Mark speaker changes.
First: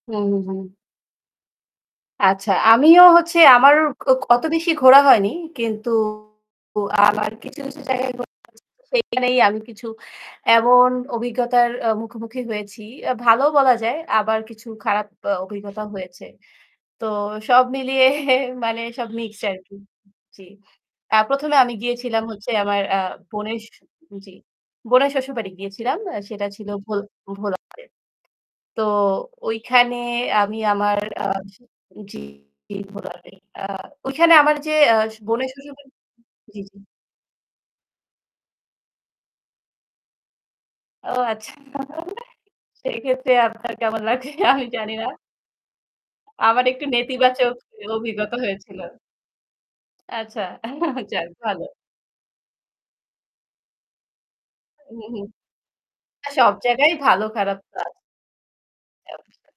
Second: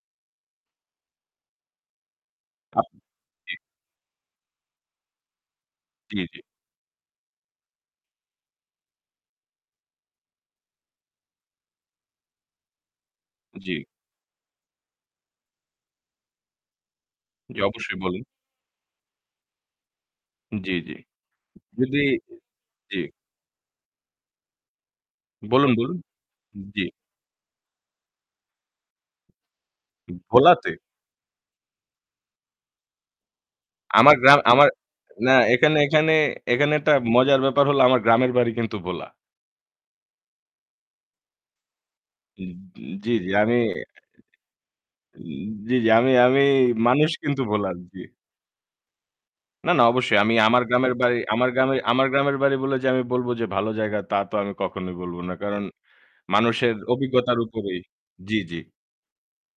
Speaker 1: হুম, হুম। আচ্ছা।
Speaker 2: আ
Speaker 1: আমিও হচ্ছে
Speaker 2: জি।
Speaker 1: আমার অ অ অত বেশি ঘোরা হয়নি। কিন্তু
Speaker 2: জি, জি।
Speaker 1: আমার কিছু, কিছু জায়গায় ঘোরা হয়েছে। সেইখানেই আমি কিছু এমন অভিজ্ঞতার আ মুখোমুখি হয়েছি। অ্যা ভালো বলা
Speaker 2: জি।
Speaker 1: যায়, আবার কিছু খারাপ আ অভিজ্ঞতা হয়েছে। তো
Speaker 2: জি,
Speaker 1: সব
Speaker 2: অবশ্যই
Speaker 1: মিলিয়ে
Speaker 2: বলুন।
Speaker 1: মানে সব মিক্সড আরকি। জি।
Speaker 2: উম জি, জি।
Speaker 1: আ ১ম এ আমি
Speaker 2: যদি এ
Speaker 1: গিয়েছিলাম হচ্ছে আমার আ
Speaker 2: জি।
Speaker 1: বোনের শ জি, বোনের শ্বশুরবাড়ি
Speaker 2: বলুন, বলুন।
Speaker 1: গিয়েছিলাম। আ সেটা ছিল
Speaker 2: জি।
Speaker 1: ভোল ভোলাতে। তো ওইখানে
Speaker 2: উম
Speaker 1: আমি
Speaker 2: ভোলাতে?
Speaker 1: আমার আস জি, ভোলাতে। আ
Speaker 2: আমার
Speaker 1: ওইখানে
Speaker 2: গ্রাম
Speaker 1: আমার
Speaker 2: আমার
Speaker 1: যে আস
Speaker 2: না,
Speaker 1: বোনের
Speaker 2: এখানে
Speaker 1: শ্বশুরবাড়ি
Speaker 2: এখানে
Speaker 1: জি,
Speaker 2: এখানে
Speaker 1: জি।
Speaker 2: একটা মজার ব্যাপার হলো, আমার গ্রামের বাড়ি কিন্তু ভোলা।
Speaker 1: ও, আচ্ছা। [unintelligible]
Speaker 2: উম উম জি, জি,
Speaker 1: সেইক্ষেত্রে
Speaker 2: আমি
Speaker 1: আপনার কেমন লাগবে আমি জানিনা।
Speaker 2: উম জি, জি। আমি আমি
Speaker 1: আমার একটু
Speaker 2: মানুষ কিন্তু
Speaker 1: নেতিবাচক
Speaker 2: ভোলার।
Speaker 1: এ
Speaker 2: জি।
Speaker 1: অভিজ্ঞতা হয়েছিল।
Speaker 2: না, না, অবশ্যই। আমি
Speaker 1: আচ্ছা।
Speaker 2: আমার গ্রামের বাড়ি
Speaker 1: যাক,
Speaker 2: আমার
Speaker 1: ভালো।
Speaker 2: গ্রামে আমার গ্রামের বাড়ি বলে যে আমি বলবো যে ভালো জায়গা, তা তো আমি
Speaker 1: উ
Speaker 2: কখনোই
Speaker 1: হু,
Speaker 2: বলবো
Speaker 1: হু।
Speaker 2: না। কারণ
Speaker 1: আ সব
Speaker 2: মানুষের
Speaker 1: জায়গায় ভালো
Speaker 2: অভিজ্ঞতার
Speaker 1: খারাপ তো
Speaker 2: উপরেই
Speaker 1: আছে।
Speaker 2: জি, জি।
Speaker 1: জি, অবশ্যই।